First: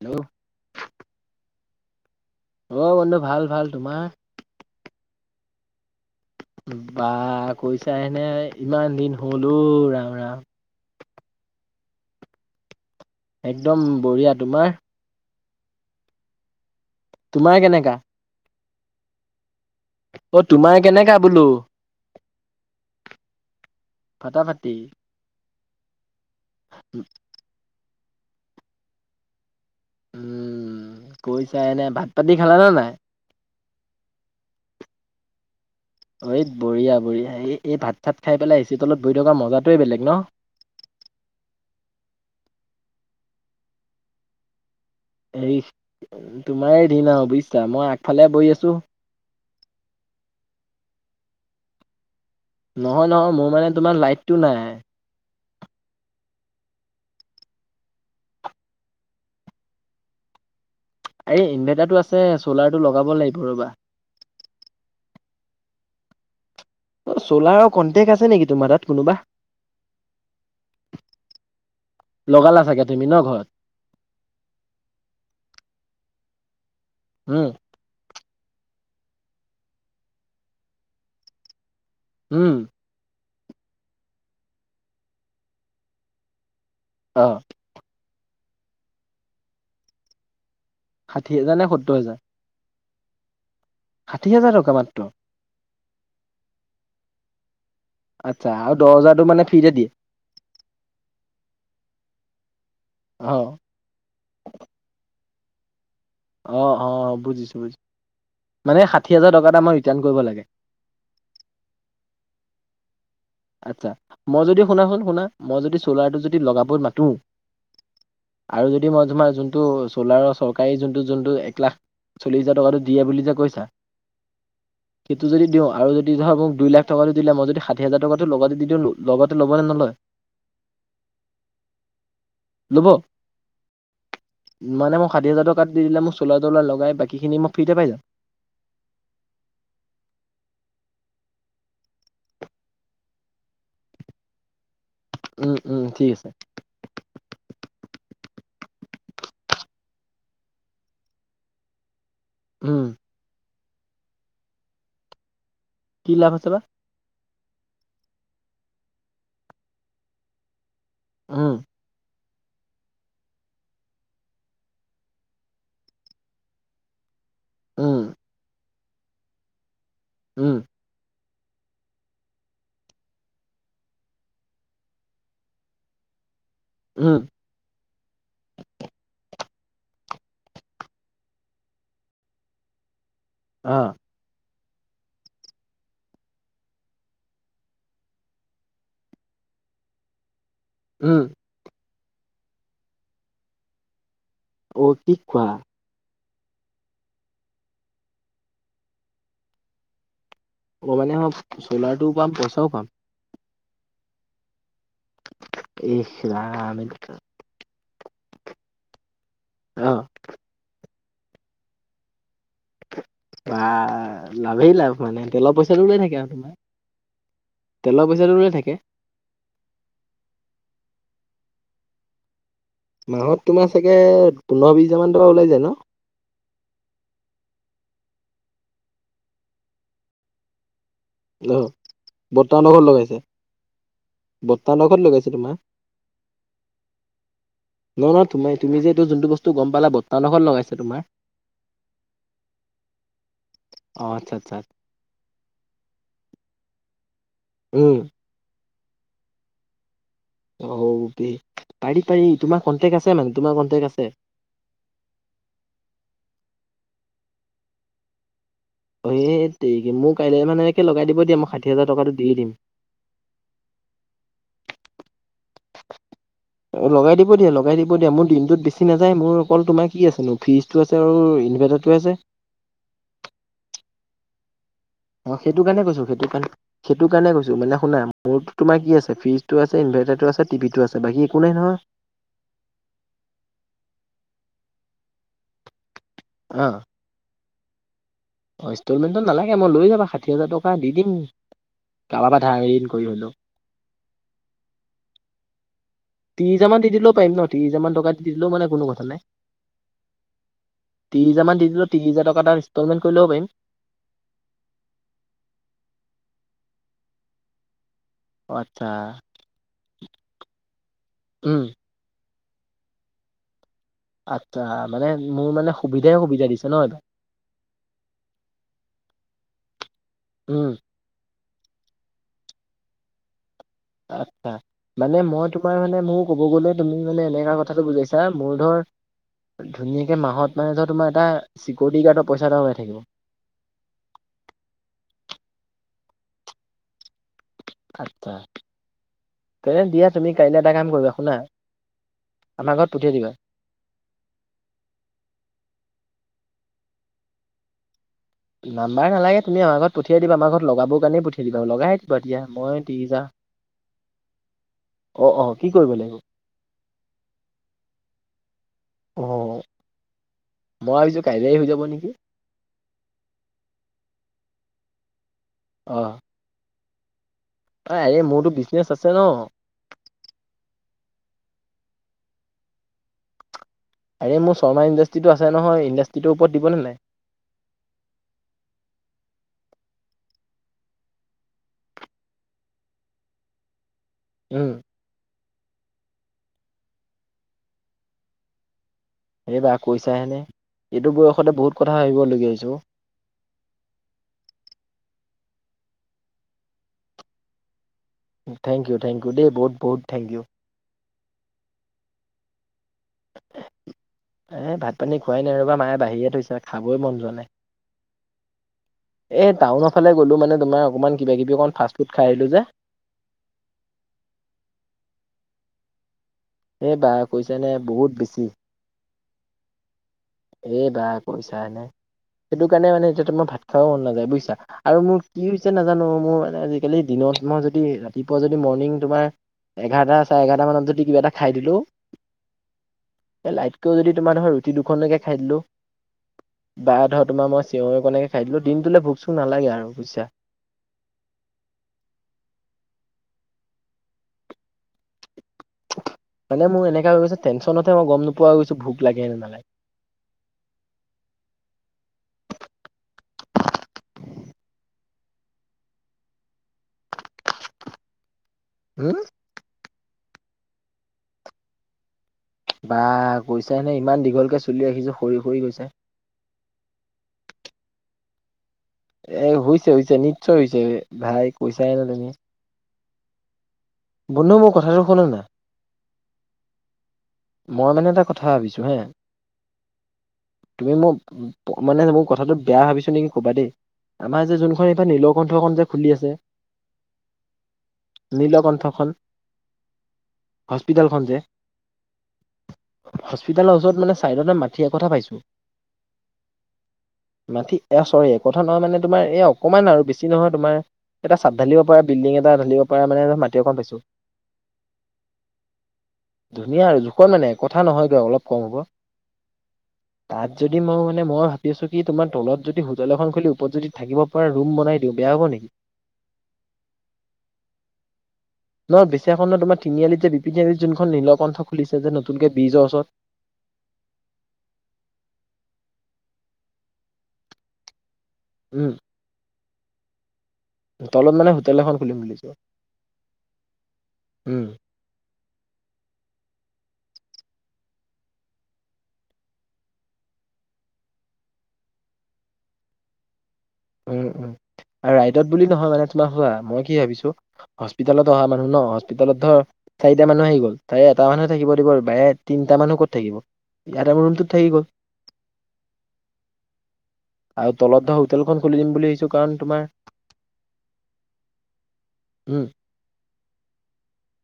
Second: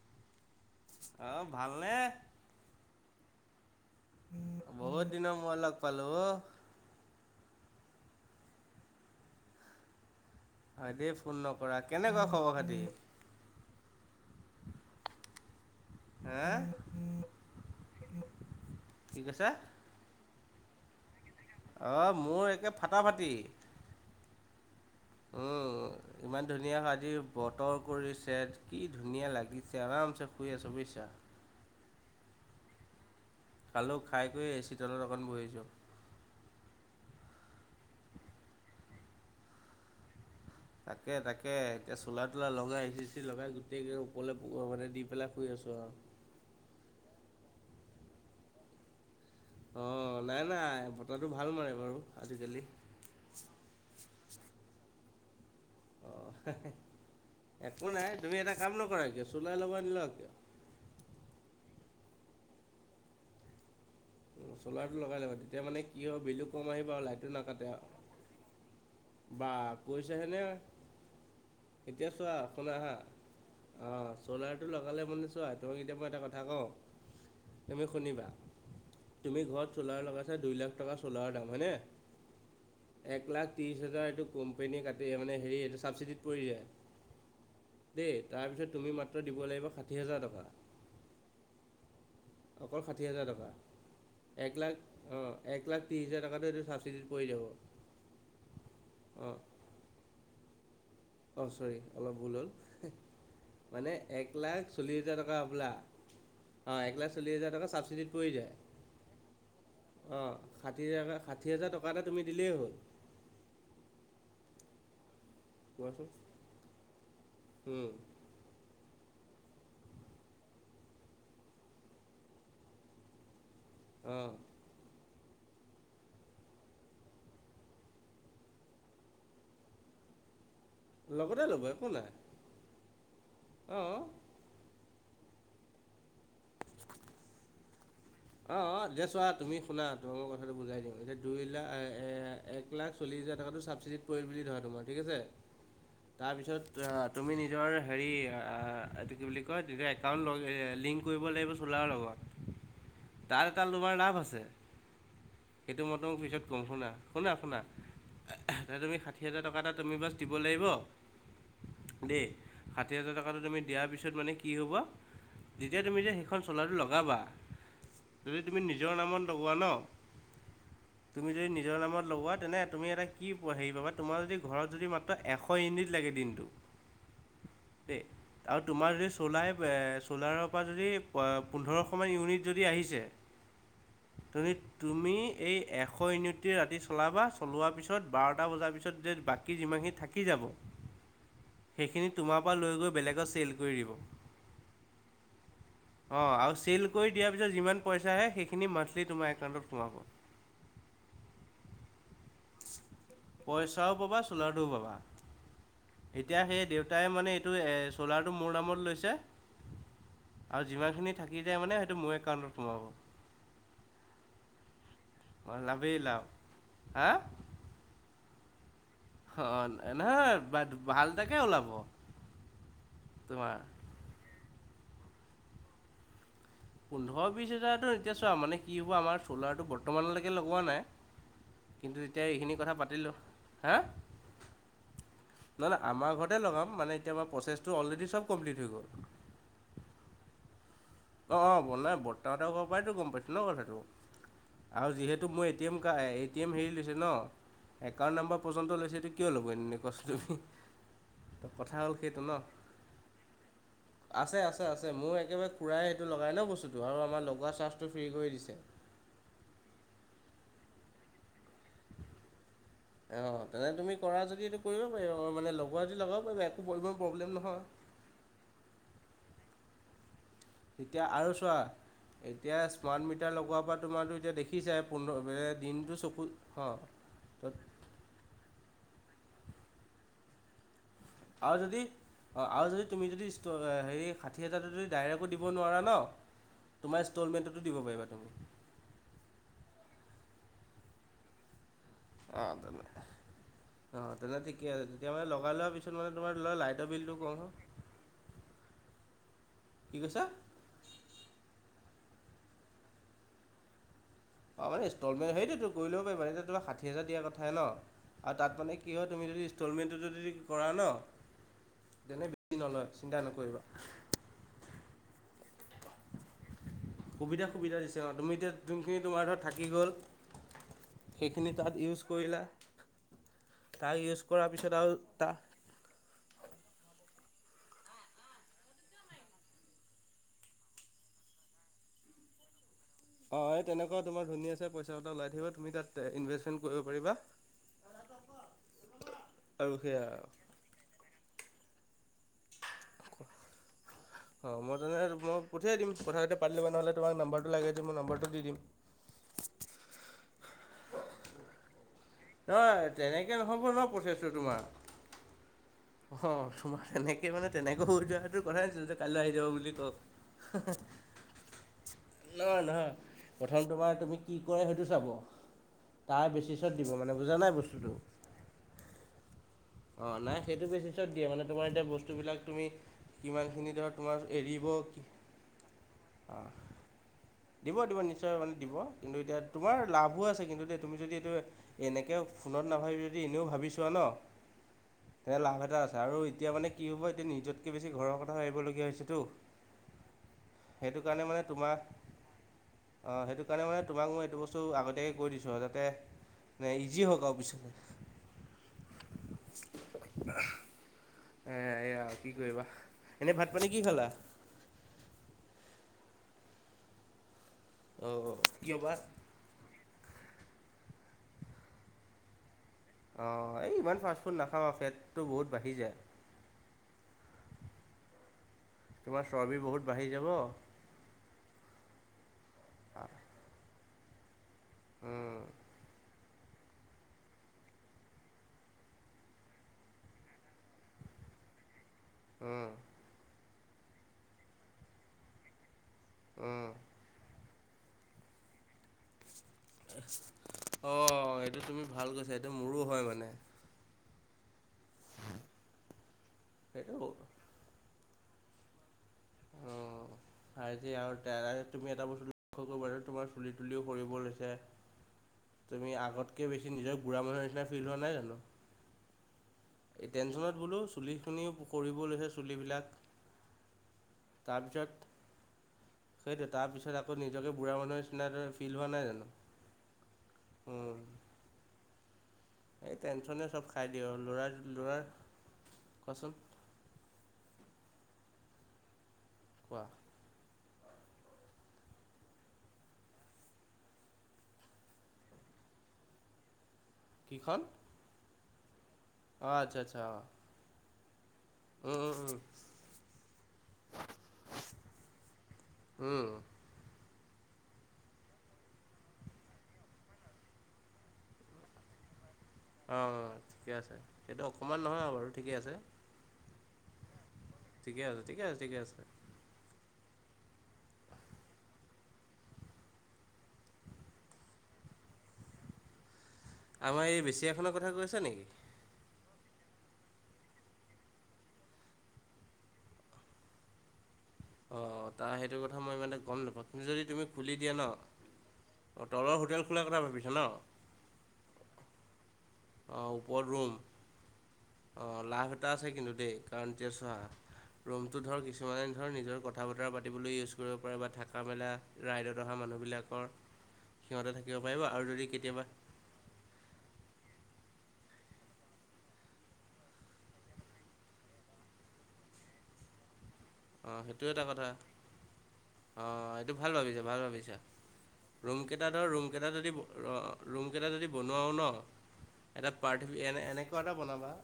Hello! আ, ভালনে? অ', বন্ধু ভাল, ভাল তোমাৰ? বহুত দিনৰ মুৰত মই লগ পালোঁ অ'। বা কৈছাহেনে ইমান দিন হ'ল অ', ৰাম, ৰাম। হয়, দেই ফোন নকৰা, কেনেকুৱা খবৰ খাতি? একদম বঢ়িয়া, তোমাৰ? হা তোমাৰ কেনেকা? কি কৈছা? অ', তোমাৰ কেনেকা বোলোঁ? অ', মোৰ একে ফাটা ফাটি। ফাটাফাটি। উম, ইমান ধুনীয়া আজি বতৰ কৰিছে কি ধুনীয়া লাগি উম, কৈছাহেনে ভাত, পানী খালানে নাই? খালোঁ খাই কৰি এ, চি তলত অকণ বহিছোঁ। এ বঢ়িয়া, বঢ়িয়া এই, এই ভাত চাত খাই পেলাই এ চি তলত বহি থকা মজাটোৱে বেলেগ ন? তাকে, তাকে এতিয়া চোলা তোলা লগাই এচি চিচি লগাই গোটেইকে ওপৰলে [unintelligible] দি দি পেলাই শুই এই আছোঁ আৰু। তোমাৰে দিন আৰু বুইছা মই আগফালে বহি আছোঁ। অ', নাই, নাই বতাহটো ভাল মাৰে বাৰু আজিকালি। নহয়, নহয় মোৰ মানে তোমাৰ লাইটটো নাই। অ', একো নাই তুমি এটা কাম নকৰা কিয়? চ'লাৰ লগাই নোলোৱা কিয়? আৰে ইনভাৰ্টাৰটো আছে চ'লাৰটো লগাব লাগিব ৰ'বা। চ'লাৰটো লগাই ল'বা তেতিয়া মানে কি হয়, বিলটো কম আহি অ', চ'লাৰৰ কণ্টেক্ট আছে নেকি তোমাৰ তাত কোনোবা? বা কৈছেহেনে, এতিয়া চোৱা লগালা শুনা চাগে হা তুমি ন ঘৰত অ', চ'লাৰটো লগালে মানে চোৱা তোমাক এতিয়া মই এটা কথা কওঁ। উম তুমি শুনিবা, তুমি ঘৰত চ'লাৰ লগাইছা দুই লাখ টকা চ'লাৰৰ দাম হয়নে? উম। এক লাখ ত্ৰিছ হেজাৰ এইটো কোম্পেনীয়ে কাটি মানে হেৰি এইটো ছাবচিডিত পৰি যায়। অ'। দেই তাৰপিছত তুমি মাত্ৰ দিব লাগিব ষাঠি হেজাৰ টকা। ষাঠি হেজাৰ নে সত্তৰ হেজাৰ? অকল ষাঠি হেজাৰ টকা, হাজাৰ এক টকা লাখ মাত্ৰ অ'। এক লাখ ত্ৰিছ হেজাৰ টকাতো এইটো ছাবচিডিত পৰি যাব। আচ্ছা আৰু দহ হাজাৰটো অঁ মানে ফ্ৰীতে দিয়ে। অ', চৰি অলপ ভুল হ'ল। অ'। মানে এক লাখ চল্লিছ হেজাৰ টকা হ'বলা। অ', এক লাখ চল্লিছ হাজাৰ টকা ছাবচিডিত পৰি যায় মানে ষাঠি হাজাৰ টকা এটা মই ৰিটাৰ্ণ কৰিব লাগে অ'। ষাঠি‌‌ হেজাৰ ট, ষাঠি হাজাৰ টকা এটা তুমি দিলেই হ'ল। আচ্ছা, মই যদি শুনা সোন শুনা, মই যদি কোৱাচোন চ'লাৰটো যদি লগাব মাতো, আৰু যদি মই তোমাৰ যোনটো চ'লাৰৰ চৰকাৰী যোনটো যোনটো এক লাখ চল্লিছ হাজাৰ টকাটো দিয়ে বুলি যে কৈছা, অ' সেইটো যদি দিওঁ আৰু যদি ধৰা মোক দুই লাখ টকাতো দিলে, মই যদি ষাঠি হাজাৰ টকা টো লগতে দি দিলোঁ, ‌ লগতে ল'ব নে নলয়? লগতে ল'ব একো নাই। ল'ব অ' মানে মই ষাঠি হাজাৰ টকাটো দি দিলে মই চ'লাৰ-ত'লাৰ লগাই বাকী খিনি মই ফ্ৰীতে পাই যাম। অ' অ' যে চোৱা তুমি শুনা, তোমাক মই কথাটো বুজাই দিওঁ, এতিয়া দুই লা এ-এ এক লাখ চল্লিছ হোজাৰ টকাটো ছাবচিডিত পৰিল বুলি ধৰা তোমাৰ ঠিক আছে, উম, উম, ঠিক আছে। তাৰপিছত [unintelligible] তুমি নিজৰ হেৰি আ এইটো কি বুলি কয়, তেতিয়া একাউণ্ট লগ লিংক কৰিব লাগিব চ'লাৰৰ লগত উম তাৰ এটা তোমাৰ লাভ আছে। সেইটো মই কি তোমাক লাভ হৈছে পিছত বা? ক'ম শুনা শুনা শুনা, [unintelligible] তুমি ষাঠি হাজাৰ টকা এটা তুমি বছ দিব লাগিব, উম দেই, ষাঠি হাজাৰ টকাতো তুমি দিয়াৰ পিছত মানে কি হ'ব, যেতিয়া তুমি যে সেইখন চ'লাৰটো লগাবা, উম যদি তুমি নিজৰ নামত লগোৱা ন' উম তুমি যদি নিজৰ নামত লগোৱা তেনে তুমি এটা কি হেৰি পাবা, তোমাৰ যদি ঘৰত যদি মা ত এশ ইউনিট লাগে দিনটো। উম দেই আৰু তোমাৰ যদি চ'লাই এ চ'লাৰৰ পৰা যদি পোন্ধৰশ মান ইউনিট যদি আহিছে অ' তুমি তুমি এই এশ ইউনিটোৱেই ৰাতি চলাবা চলোৱাৰ পিছত বাৰটা বজাৰ পিছত যে বা কি যিমানখিনি থাকি যাব উম সেইখিনি তোমাৰ পৰা লৈ গৈ বেলেগত চেল কৰি দিব অ' কি কোৱা অ' আউ চেল কৰি দিয়াৰ পিছত যিমান পইচা আহে, সেইখিন মানথলি তোমাৰ একাউণ্টত সোমাব। [unintelligible] মানে [unintelligible] চ'লাৰ টোও পাম, পইচাও পাম পইচাও পাবা চ'লাৰটোও পাবা। ইচ এতিয়া সেই ৰাম দেউতাই মানে টো এ চলাৰটো মোৰ নামত লৈছে, অ', আৰু যিমানখিনি থাকি যায় মানে সেইটো মোৰ একাউণ্টত সোমাব। বাঃ লাভেই লাভ মানে তেলৰ পইচাটো লাভেই ওলাই থাকে লাভ আউ তোমাৰ। হা? তেলৰ পইচাটো ওলাই থাকে। অ' নহয় বাদ ভাল তাকে ওলাব। মাহত তোমাৰ চাগে পোন্ধৰ বিছ হাজাৰ মান টকা ওলাই যায় ন'? পোন্ধৰ বিশ হোজাৰতো এতিয়া চোৱা মানে কি হ'ব আমাৰ চ'লাৰটো বৰ্তমানলেকে লগোৱা নাই অ', কিন্তু তেতিয়া এইখিনি বৰ্তাহতৰ কথা ঘৰত পাতিলো, লগাইছে। হা? বৰ্তাহতৰ ঘৰত লগাইছে তোমাৰ? না না আমাৰ ঘৰতে লগাম মানে এতিয়া মই প্ৰচেছ- ন নহয় তোমাৰ তুমি যে এইটো যোনটো বস্তু গম পালা, বৰ্তাহঁতৰ ঘৰত লগাইছে তোমাৰ? অঁ অঁ বনাই বৰ্তাহঁতৰ পৰাইতো গম পাইছো ন কথাটো, অ', আচ্ছা, আচ্ছা। আৰু যিহেতু মো A- T M car A T M হেৰি লৈছে ন উম, একাউণ্ট নাম্বৰ পৰ্যন্ত লৈছে, এইটো কিয় ল'ব এনেই কোৱা চোন তুমি? অও' দে তো কথা হ'ল পাৰি সেইটো পাৰি, ন তোমাৰ কণ্টেক্ট আছে মানে তোমাৰ কণ্টেক্ট আছে। আছে আছে, মোৰ একেবাৰে খুৰাই সেইটো লগাই ন বস্তুটো আৰু আমাৰ লগোৱা চাৰ্জটো ফ্ৰী কৰি দিছে। হেইত তেৰিকি মোৰ কাইলে মানে একে লগাই দিব দিয়া মই ষাঠি হাজাৰ টকাটো দিয়ে দিম। অঁ তেনেকে তুমি কৰা যদি এইটো কৰিব পাৰিবা মানে লগোৱা যদি লগাব পাৰিবা একো কৰিব প্ৰব্লেম নহয়। হ'ব দিয়া, মোৰ দিনটোত বেছি নাযায় মোৰ অকল তোমাৰ কি আছেনো ফ্ৰিজটো আছে এতিয়া আৰু চোৱা ইনভাৰ্টাৰটোৱে আছে। এতিয়া স্মাৰ্ট মিটাৰ লগোৱা পা তোমাৰটো এতিয়া দেখ- সি চায় পোন্ধ বে অ', সেইটো কাৰণে দিনটো কৈছো চকুত অঁ তত- মোৰটো তোমাৰ কি আছে ফ্ৰিজটো আছে ইনভেৰ্টাইটো আছে টিভিটো আছে বাকী একো নাই নহয়। অ আও যদি তুমি যদি ষ্ট হেৰি ষাঠি হাজাৰটো যদি ডাইৰেকো দিব নোৱাৰা ন- অঁ'। তোমাৰ ইষ্টলমেণ্টোতো দিব পাৰিবা তুমি। অঁ ইষ্টলমেণ্টো নালাগে মই লৈ যাবা ষাঠি হাজাৰ টকা দি দিম। কাৰোবাৰ পৰা অঁ ধাৰ তেনে ঋণ কৰি হ'লেও। অঁ তেনে ঠিকে আছে তেতিয়া মানে লগাই লৱা পিছত মানে- তোমাৰ ধৰি ত্ৰিছ লোৱা হাজামান লাইটৰ দি দিলেও বিলটো পাৰিম কম ন হয়। ত্ৰিশ হাজা মান টকাত দি দিলেও মানে কোনো কথা নাই। কি কৈছা? ত্ৰিছ হেজমান দি দিলও তিনি হেজা টকা এটা ইষ্টলমেণ্ট কৰি ল'ব পায়িম। অঁ হে ষ্টলমেণ্ট সেইটোৱেটো কৰি লব পাৰিবা এজে তোমাক ষাঠি হাজাৰ দিয়াৰ কথাই ন। আ অ তাত মানে আচ্ছা কি হয় তুমি যদি ষ্টলমেণ্টো যদি কৰা ন, উম তেনে- কি নলয় চিন্তা নকৰিবা। আৎচ্ছা মানে মোৰ মানে সুবিধাই সুবিধা দিছে নহ এইটো। সুবিধা সুবিধা দিছে অঁ, তুমি এতিয়া যোনখিনি তোমাৰ ধৰত থাকি গ'ল, উম - সেইখিনি তাত ইউজ কৰিলা, তাই ইউজ কৰা পিছত আও তা- পায় মানে মও ক'ব গ'লে তুমি মানে এনেকা কথাটো বুজাইছা, মোৰ ধৰ- ধুনীয়াকে মাহত মানে ধৰ তোমা এটা চিকয়দি গাৰ্ড পইচা এটা ওলাই থাকিব। অঁ এ তেনকুৱা তোমাৰ ধুনীয়াছে পইচা এটা ওলাই থাকিব তুমি তাত ইনভেষ্টমেণ্ট কৰিব পাৰিবা। আৎচ্ছা আৰু তেয়ে সেয়া দিয়া তুমি কাইলে এটা কাম কৰিবা শুনা- আমা ঘৰত পঠিয়াই দিবা। অঁ মই তেনে মই পঠিয়াই দিম কথা কিটা পাতি লবা নহ'লে তোমাক নাম্বাৰটো লাগে যদি মই নম্বাৰটো দি দিম। নাম্বাৰ নালাগে তুমি আমা ঘৰত পঠিয়াই দিবা আমা ঘত লগাব কাণেই পঠিয়াই দিবা। লগাই- দিবা দিয়া মই নহয়, ত্ৰিশ হাজাৰ তেনেকে নহ'ব ন প্ৰচেছটো তোমা। অ অ কি কৰিবলে? অহঁ তোমাৰ তেনেকে মানে তেনেকৈ হৈ যোৱাটো কথাই নাছিল যে অ কাইলৈ আহি যাব বুলি ক হেঁ হেঁ। কাইলেই হৈ যাব নিকি? নহয় নহয়, প্ৰথম তোমাৰ তুমি কি কৰে সেইটো চাব, তাৰ বেছিছ- ছত দিব মানে বুজা নাই বচ- আঁয় এ মোৰতো বিজনেচ আছে ন। অঁ নাই সেইটো বেচিছত দিয়ে মানে তোমাৰ এতিয়া বস্তুবিলাক তুমি কিমানখিনি দত- আৰে মোৰ শৰ্মা ইণ্ডাষ্ট্ৰিটো আছে নহয় ইণ্ডাষ্ট্ৰিটোৰ অ', ওপৰত দিবনে নাই? দিব দিব নিশ্চয় মানে দিব, কিন্তু এতিয়া তোমাৰ লাভো আছে কিন্তু দেই তুমি যদি এইটোৱে- এনেকে ফোনত নাভাবি যদি এনেও ভাবিছোঁৱা ন, - উম'। এ লাভ এটা আছে আৰু এতিয়া মানে কি হ'ব এতিয়া নিজতকে বেছি ঘৰ কথা ভাবিবলগীয়া হৈছেতো। এইবা কৈছাহেনে সেইটো এইটো কাৰণে মানে বয়সতে বহুত তোমাৰ কথা ভাবিবলগীয়া হৈছে অ'। অঁ', সেইটো কাৰণে মানে তোমাক মই এইটো বস্তু আগতীয়াকে কৈ দিছোঁ আও যাতে- ইজি হওঁক আও পিছলে। থেংক ইউ, থেংক ইউ দেই, বহুত-বহুত থেংক ইউ। এ' এ' এয়া কি কৰিবা, এনেই ভাত-পানী কি খালা? এ' ভাত-পানী খোৱাই নাই ৰ'বা মায়ে বাহিয়ে থৈছে খাবই মন যোৱা নাই। অ', -অ', কিয় বা'? এ' টাউন ফালে গ'লো মানে তোমাৰ অকণমান কিবা-কিবি অকণ ফাষ্টফুড খাই আহিলোঁ যে। অঁ', এই ইমান ফাষ্ট ফুড নাখাওঁ আঁও পেটটো বহুত বাঢ়ি যায়। এ' বা' কৈছা নে বহুত বেছি। তোমাৰ চৰ্বি বহুত বাঢ়ি যাব। এই বা' কৈছা হেনে, সেইটো কাৰণে মানে এতিয়া তোমাৰ ভাত খাব মন নাযায় বুইছা। আৰু মোৰ উম কি হৈছে নাজানো মোৰ মানে আজি- কালি দিনত মই যদি ৰাতিপুৱা যদি মৰ্ণিং তোমাৰ এঘাৰটা, চাৰে এঘাৰটা মানত- যদি কিবা এটা খাই দিলোঁ, উম লাইটকেও যদি তোমাৰ ধৰ ৰুটি দুখনলৈকে খাই দিলোঁ- উম বা ধৰ তোমাৰ মই চিঞঙকণকে খাই দিলো দিনটোলে ভোক-চোক নালাগে আৰু বুজিছা। অ', এইটো তুমি ভাল কৈছা এইটো মোৰো হয় মানে। মানে মোৰ সেইটো এনেকা হৈ গৈছে টেনশ্যনতহে মই গম নোপোৱা গৈছো ভোক লাগে নে নেলাগে। হয় দিয়া, আৰু দাৰাৰ তুমি এটা বস্তু লক্ষ্য কৰিবা তোমাৰ চুলি-তুলিও সৰিব লৈছে। তুমি আগতক বেছি নিজৰ বু়ঢ়া মানুহ নিচনা ফিল হোৱা নাই জানো। উম'। এই টেনশ্যনত বোলোও চুলিখিনিও সৰিব লৈছে। চুলিবিলাক বাঃ কৈছাই নে ইমান দীঘলকৈ চুলি ৰাখিছোঁ সৰি-সৰি গৈছে। সেইটোয়ে, তাৰপিছত আকৌ নিজকে বুঢ়া মানুহৰ নিচিনা ধৰ ফিল হোৱা নাই জানো। এ' হৈছে-হৈছে, নিশ্চয় হৈছে, উম ভাই কৈছাই নে তুমি। এই টেন্যশনে চব খাই দিয়ে আৰু। বন্ধু ল'ৰাৰ, মোৰ কথাটো ল'ৰাৰ, শুনা না কোৱাচোন? মই মানে এটা কথা ভাবিছোঁ হেঁ। কোৱা? তুমি মোৰ মানে মোৰ কথাটো বেয়া ভাবিছো নেকি কবা দেই? আমাৰ এই যে যোনখন এইবাৰ নীলকণ্ঠ খন যে খুলি আছে। কি খন? নীলকণ্ঠখন। অ' আচ্ছা'-আচ্ছা' অ',। হস্পিটেলখন যে। উমঁ-উমঁ-হুম। হস্পিতালৰ ওচৰত মানে চাইডতে মাটিৰ একঠা পাইছো। উম উম মাটি এয়া চৰি একঠা নহয় মানে তোমাৰ এইয়া অকণমান আৰু বেছি নহয়, তোমাৰ- এটা চাব্ধঢালিব পাৰে বিল্ডিঙৰ- ধালিব পৰা অঁ মানে অঁ মাটি অকণ ঠিকে পাইছো। আছে সেইটো অকণমান নহয় আৰু ঠিকে আছে ধুনীয়া আৰু- জোখত মানে একঠা ঠিকে নহয় গে আছে অলপ ঠিকে আছে কম হ'ব। ঠিকে আছে তা'ত যদি মই মানে মই ভাবি আছো কি তোমাৰ তলত যদি হোটেল এখন খুলি ওপৰত যদি থাকিব- পুৰা ৰুম বনাই দিওঁ বেয়া হ'ব নেকি? আমাৰ এই বেচিয়াখনৰ কথা কৈছে নেকি? নহয় বেচখণত তোমাৰ তিনিআলি যে বিপি আলিত যোনখন নীল কণ্ঠ খুলিছে নতুনকে বীজৰ ওচৰত। অ', তাৰ সেইটো কথা মই মানে গম নাপাওঁ তুমি যদি তুমি খুলি দিয়া ন'। উম'। অঁ তলৰ হোটেল খোলাৰ কথা ভাবিছা ন'? তলত মানে হোটেল এখন খুলিম বুলিছোঁ। অঁ ওপৰত ৰুম, অঁ লাভ এটা আছে কিন্তু দেই কাৰণ এতিয়া চোৱা। ৰুমটো ধৰ কিছুমানে ধৰ নিজৰ কথা বতৰা পাতিবলৈ ইউজ কৰিব পাৰে, বা থাকা মেলা। ৰাইডত অহা মানুহবিলাকৰ। উম' সিহঁতে উম' থাকিব পাৰিব আৰু যদি ৰাইডত কেতিয়াবা বুলি নহয় মানে, তোমাৰ চোৱা মই কি ভাবিছোঁ। হস্পিটলত অহা মানুহ ন', হস্পিটলত ধৰ। চাৰিটা মানুহ আহি গ'ল, তাৰে এটা মানুহে থাকিব দিব, বায়ে তিনিটা মানুহ ক'ত থাকিব? অ' এটা সেইটো মোৰ ৰুমটোত কথা থাকি গ'ল। অ' এইটো ভাল ভাবিছে, ভাল ভাবিছে। আৰু তলত ধৰ হোটেলখন খুলি ৰুমকেইটা দিম ধৰ, বুলি ভাবিছো ৰুমকেইটা কাৰণ যদি তোমাৰ ৰুমকেইটা যদি বনোৱাওঁ ন'। উম'। পাৰ্থি, এনে এনেকুৱা এটা বনাবা,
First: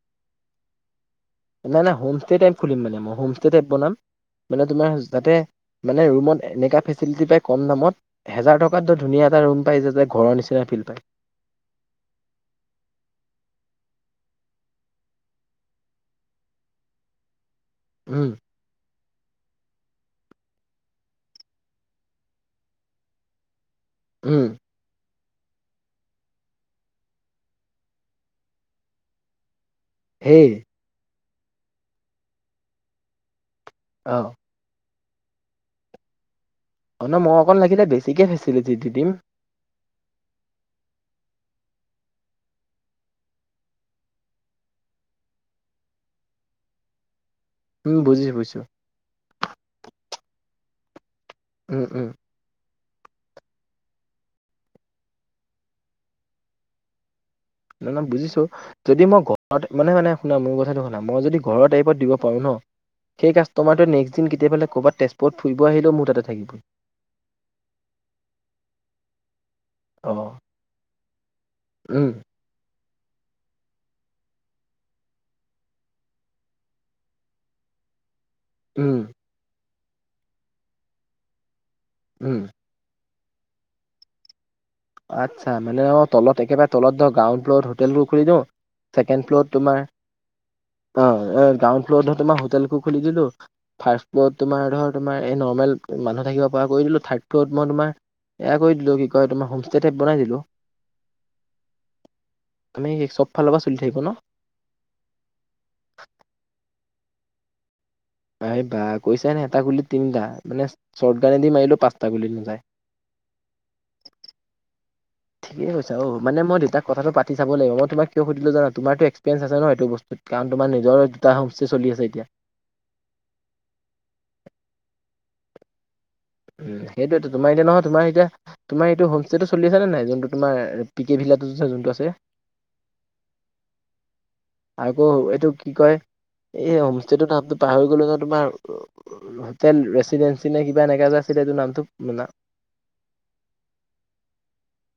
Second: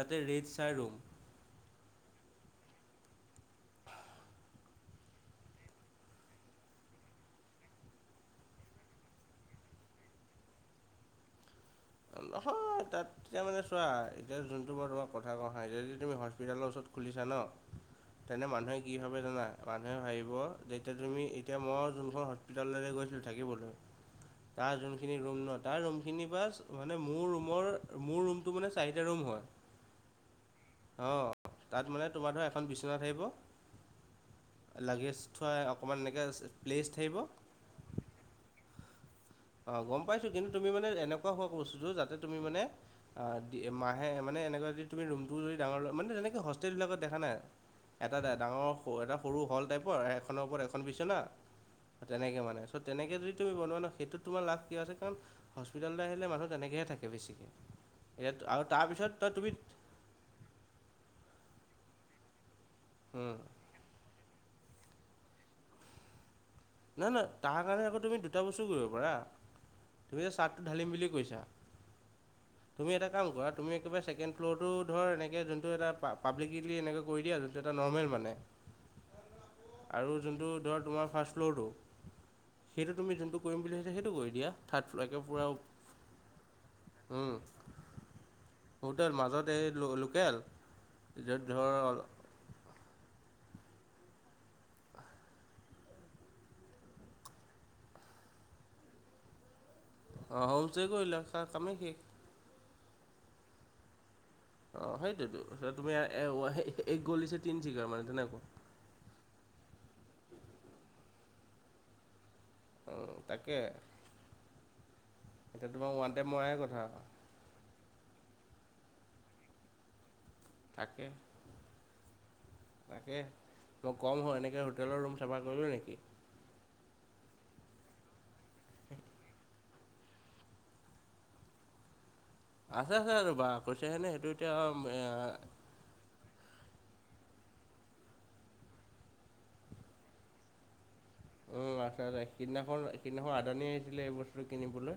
যাতে ৰেড চাই ৰুম। নাই, নাই, হোমষ্টে টাইপ খুলিম মানে মই, হোমষ্টে টাইপ বনাম, মানে তোমাৰ যাতে মানে, ৰুমত এনেকুৱা ফেচিলিটি পায় কম দামত। হেজাৰ টকাত ধ ধুনীয়া এটা ৰুম পায় যাতে, ঘৰৰ নিচিনা ফিল পায়। হয়, তাত। তেতিয়া মানে চোৱা, এতিয়া যোনটো বাৰু তোমাক কথা কওঁ হা, এতিয়া যদি তুমি হস্পিটেলৰ ওচৰত খুলিছা ন'। উম, তেনে মানুহে কি ভাৱে জানা, মানুহে ভাবিব যেতিয়া তুমি এতিয়া মই যোনখন হস্পিটাললৈ গৈছিলোঁ থাকিবলৈ। উম'। তাৰ যোনখিনি ৰুম ন', তাৰ ৰুমখিনি বাছ। মানে মোৰ ৰুমৰ, মোৰ ৰুমটো মানে চাৰিটা ৰুম হয়। সেই। অ' তাত মানে তোমাৰ ধৰা এখন বিছনা থাকিব। অ'। লাগেজ থোৱা অকণমান এনেকে আছে। অ' ন মই অকণ লাগিলে, বেছিকে ফেছেলিটি দি দিম। অ' গ'ম পাইছো, কিন্তু তুমি মানে এনেকুৱা হোৱা বস্তুটো যাতে তুমি মানে আ' মাহে মানে এনেকুৱা যদি তুমি ৰুমটো যদি ডাঙৰ লৈ, মানে তেনেকে হোষ্টেলবিলাকত দেখা নাই? উম এটাত বুজিছো বুজিছো ডাঙৰ এটা সৰু হল টাইপৰ, এখনৰ ওপৰত এখন বিছনা, উম উম তেনেকে মানে। ত' তেনেকে যদি তুমি বনোৱা ন, সেইটোত তোমাৰ লাভ কিয় আছে, কাৰণ হস্পিটেললে আহিলে মানুহ তেনেকৈহে থাকে বেছি। ন' ন' বুজিছোঁ, যদি মই ঘৰত মানে মানে শুনা মোৰ কথাটো শুনা, মই যদি ঘৰৰ টাইপত দিব পাৰো ন', সেই কাস্তমাৰটোয়ে নেস্ক কেতিয়াবালে ক'বাত তেজপুৰত ফুৰিব আহিলেও মোৰ তাতে থাকিব। না, না, তাৰ কাৰণে আকৌ তুমি দুটা বস্তু কৰিব পাৰা, অ তুমি যে চাৰ্টটো ঢালিম বুলি কৈছা। উম'। তুমি এটা কাম কৰা, তুমি একেবাৰে ছেকেণ্ড ফ্ল'ৰটো ধৰ এনেকে যোনটো এটা পাব্লিকেলি এনেকে কৰি দিয়া। এটা নৰ্মেল মানে। উম'। আৰু যোনটো ধৰ তোমাৰ ফাৰ্ষ্ট ফ্ল'ৰটো। উম'। সেইটো তুমি যোনটো কৰিম বুলি ভাবিছা, সেইটো কৰি দিয়া। থাৰ্ড ফ্ল'ৰ একে পূৰা আচ্ছা, মানে অ' তলত একেবাৰে তলত ধৰ, গ্ৰাউণ্ড ফ্লৰত হোটেলবোৰ খুলি দিওঁ। হোটেল মাজত এই লোকেল। অঁ, এ গ্ৰাউণ্ড ফ্ল'ৰত ধৰ তোমাৰ হোটেলবোৰ খুলি দিলো। ফাৰ্ষ্ট ফ্ল'লৰত তোমাৰ ধৰ তোমাৰ এই নৰ্মেল মানুহ থাকিব পৰা কৰি দিলোঁ, থাৰ্ড ফ্ল'ত মই তোমাৰ এইয়া কৰি দিলো কি কয় তোমাৰ হোম অঁ, হোমষ্টে কৰিলা, তাৰ কামেই শেষ। তুমি চব ফালৰ পৰা চলি থাকিব ন। অঁ, সেইটোতো তুমি এক গলিছে তিন চিকাৰ মানে তেনে এই বা কৈছা নে এটা গুলিত তিনিটা মানে, শ্বৰ্ট গানেদি মাৰিলো পাঁচটা গুলিত নাযায়। অঁ, তাকে। ঠিকে এতিয়া তোমাৰ কৈছা অ, ওৱান টাইম মানে মৰাৰে মই কথা দেউতাক কথাটো পাতি চাব লাগিব মই তোমাক কিয় সুধিলো জানা তোমাৰটো এক্সেপেৰিয়েঞ্চ আছে ন এইটো ব কাৰণ তোমাৰ নিজৰে তাকে দুটা হোমষ্টে চলি আছে এতিয়া। তাকে, ত ক'ম হয় এনেকে হোটেলৰ ৰুম চাফা কৰিলোঁ নেকি? উম, সেইটোয়েইতো তোমাৰ এতিয়া নহয় তোমাৰ এতিয়া তোমাৰ এইটো হোমষ্টেটো চলি আছে নে নাই? যোনটো তোমাৰ পি কে ভিলাটো যে যোনটো আছে। আছে আছে ৰবা, কৈছে হেনে সেইটো এতিয়া আকৌ এইটো কি কয় এই হোমষ্টেটোৰ নামটো পাহৰি গ'ল নহয় তোমাৰ হোটেল ৰেচিডেঞ্চি নে কিবা এনেকা যে আ উম আছে আছে, সেইদিনাখন সেইদিনাখন আদানি আহিছিলে এই বস্তুটো কিনিবলৈ।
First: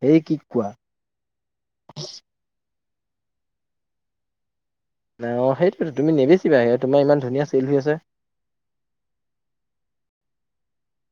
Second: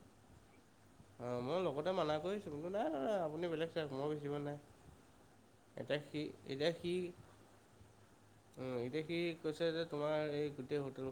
সেই কি কোৱা? অঁ, মই লগতে মানা কৰিছোঁ, কিন্তু নাই নাই আপুনি বেলেগ চাওঁক মই বেছিব নাই। অঁ সেইটোতো এতিয়া তুমি সি এতিয়া নেবেচিবাই সি তোমাৰ ইমান ধুনীয়া চেল হৈ আছে। উম, এতিয়া সি কৈছে যে তোমাৰ এই গোটেই হোটেলখন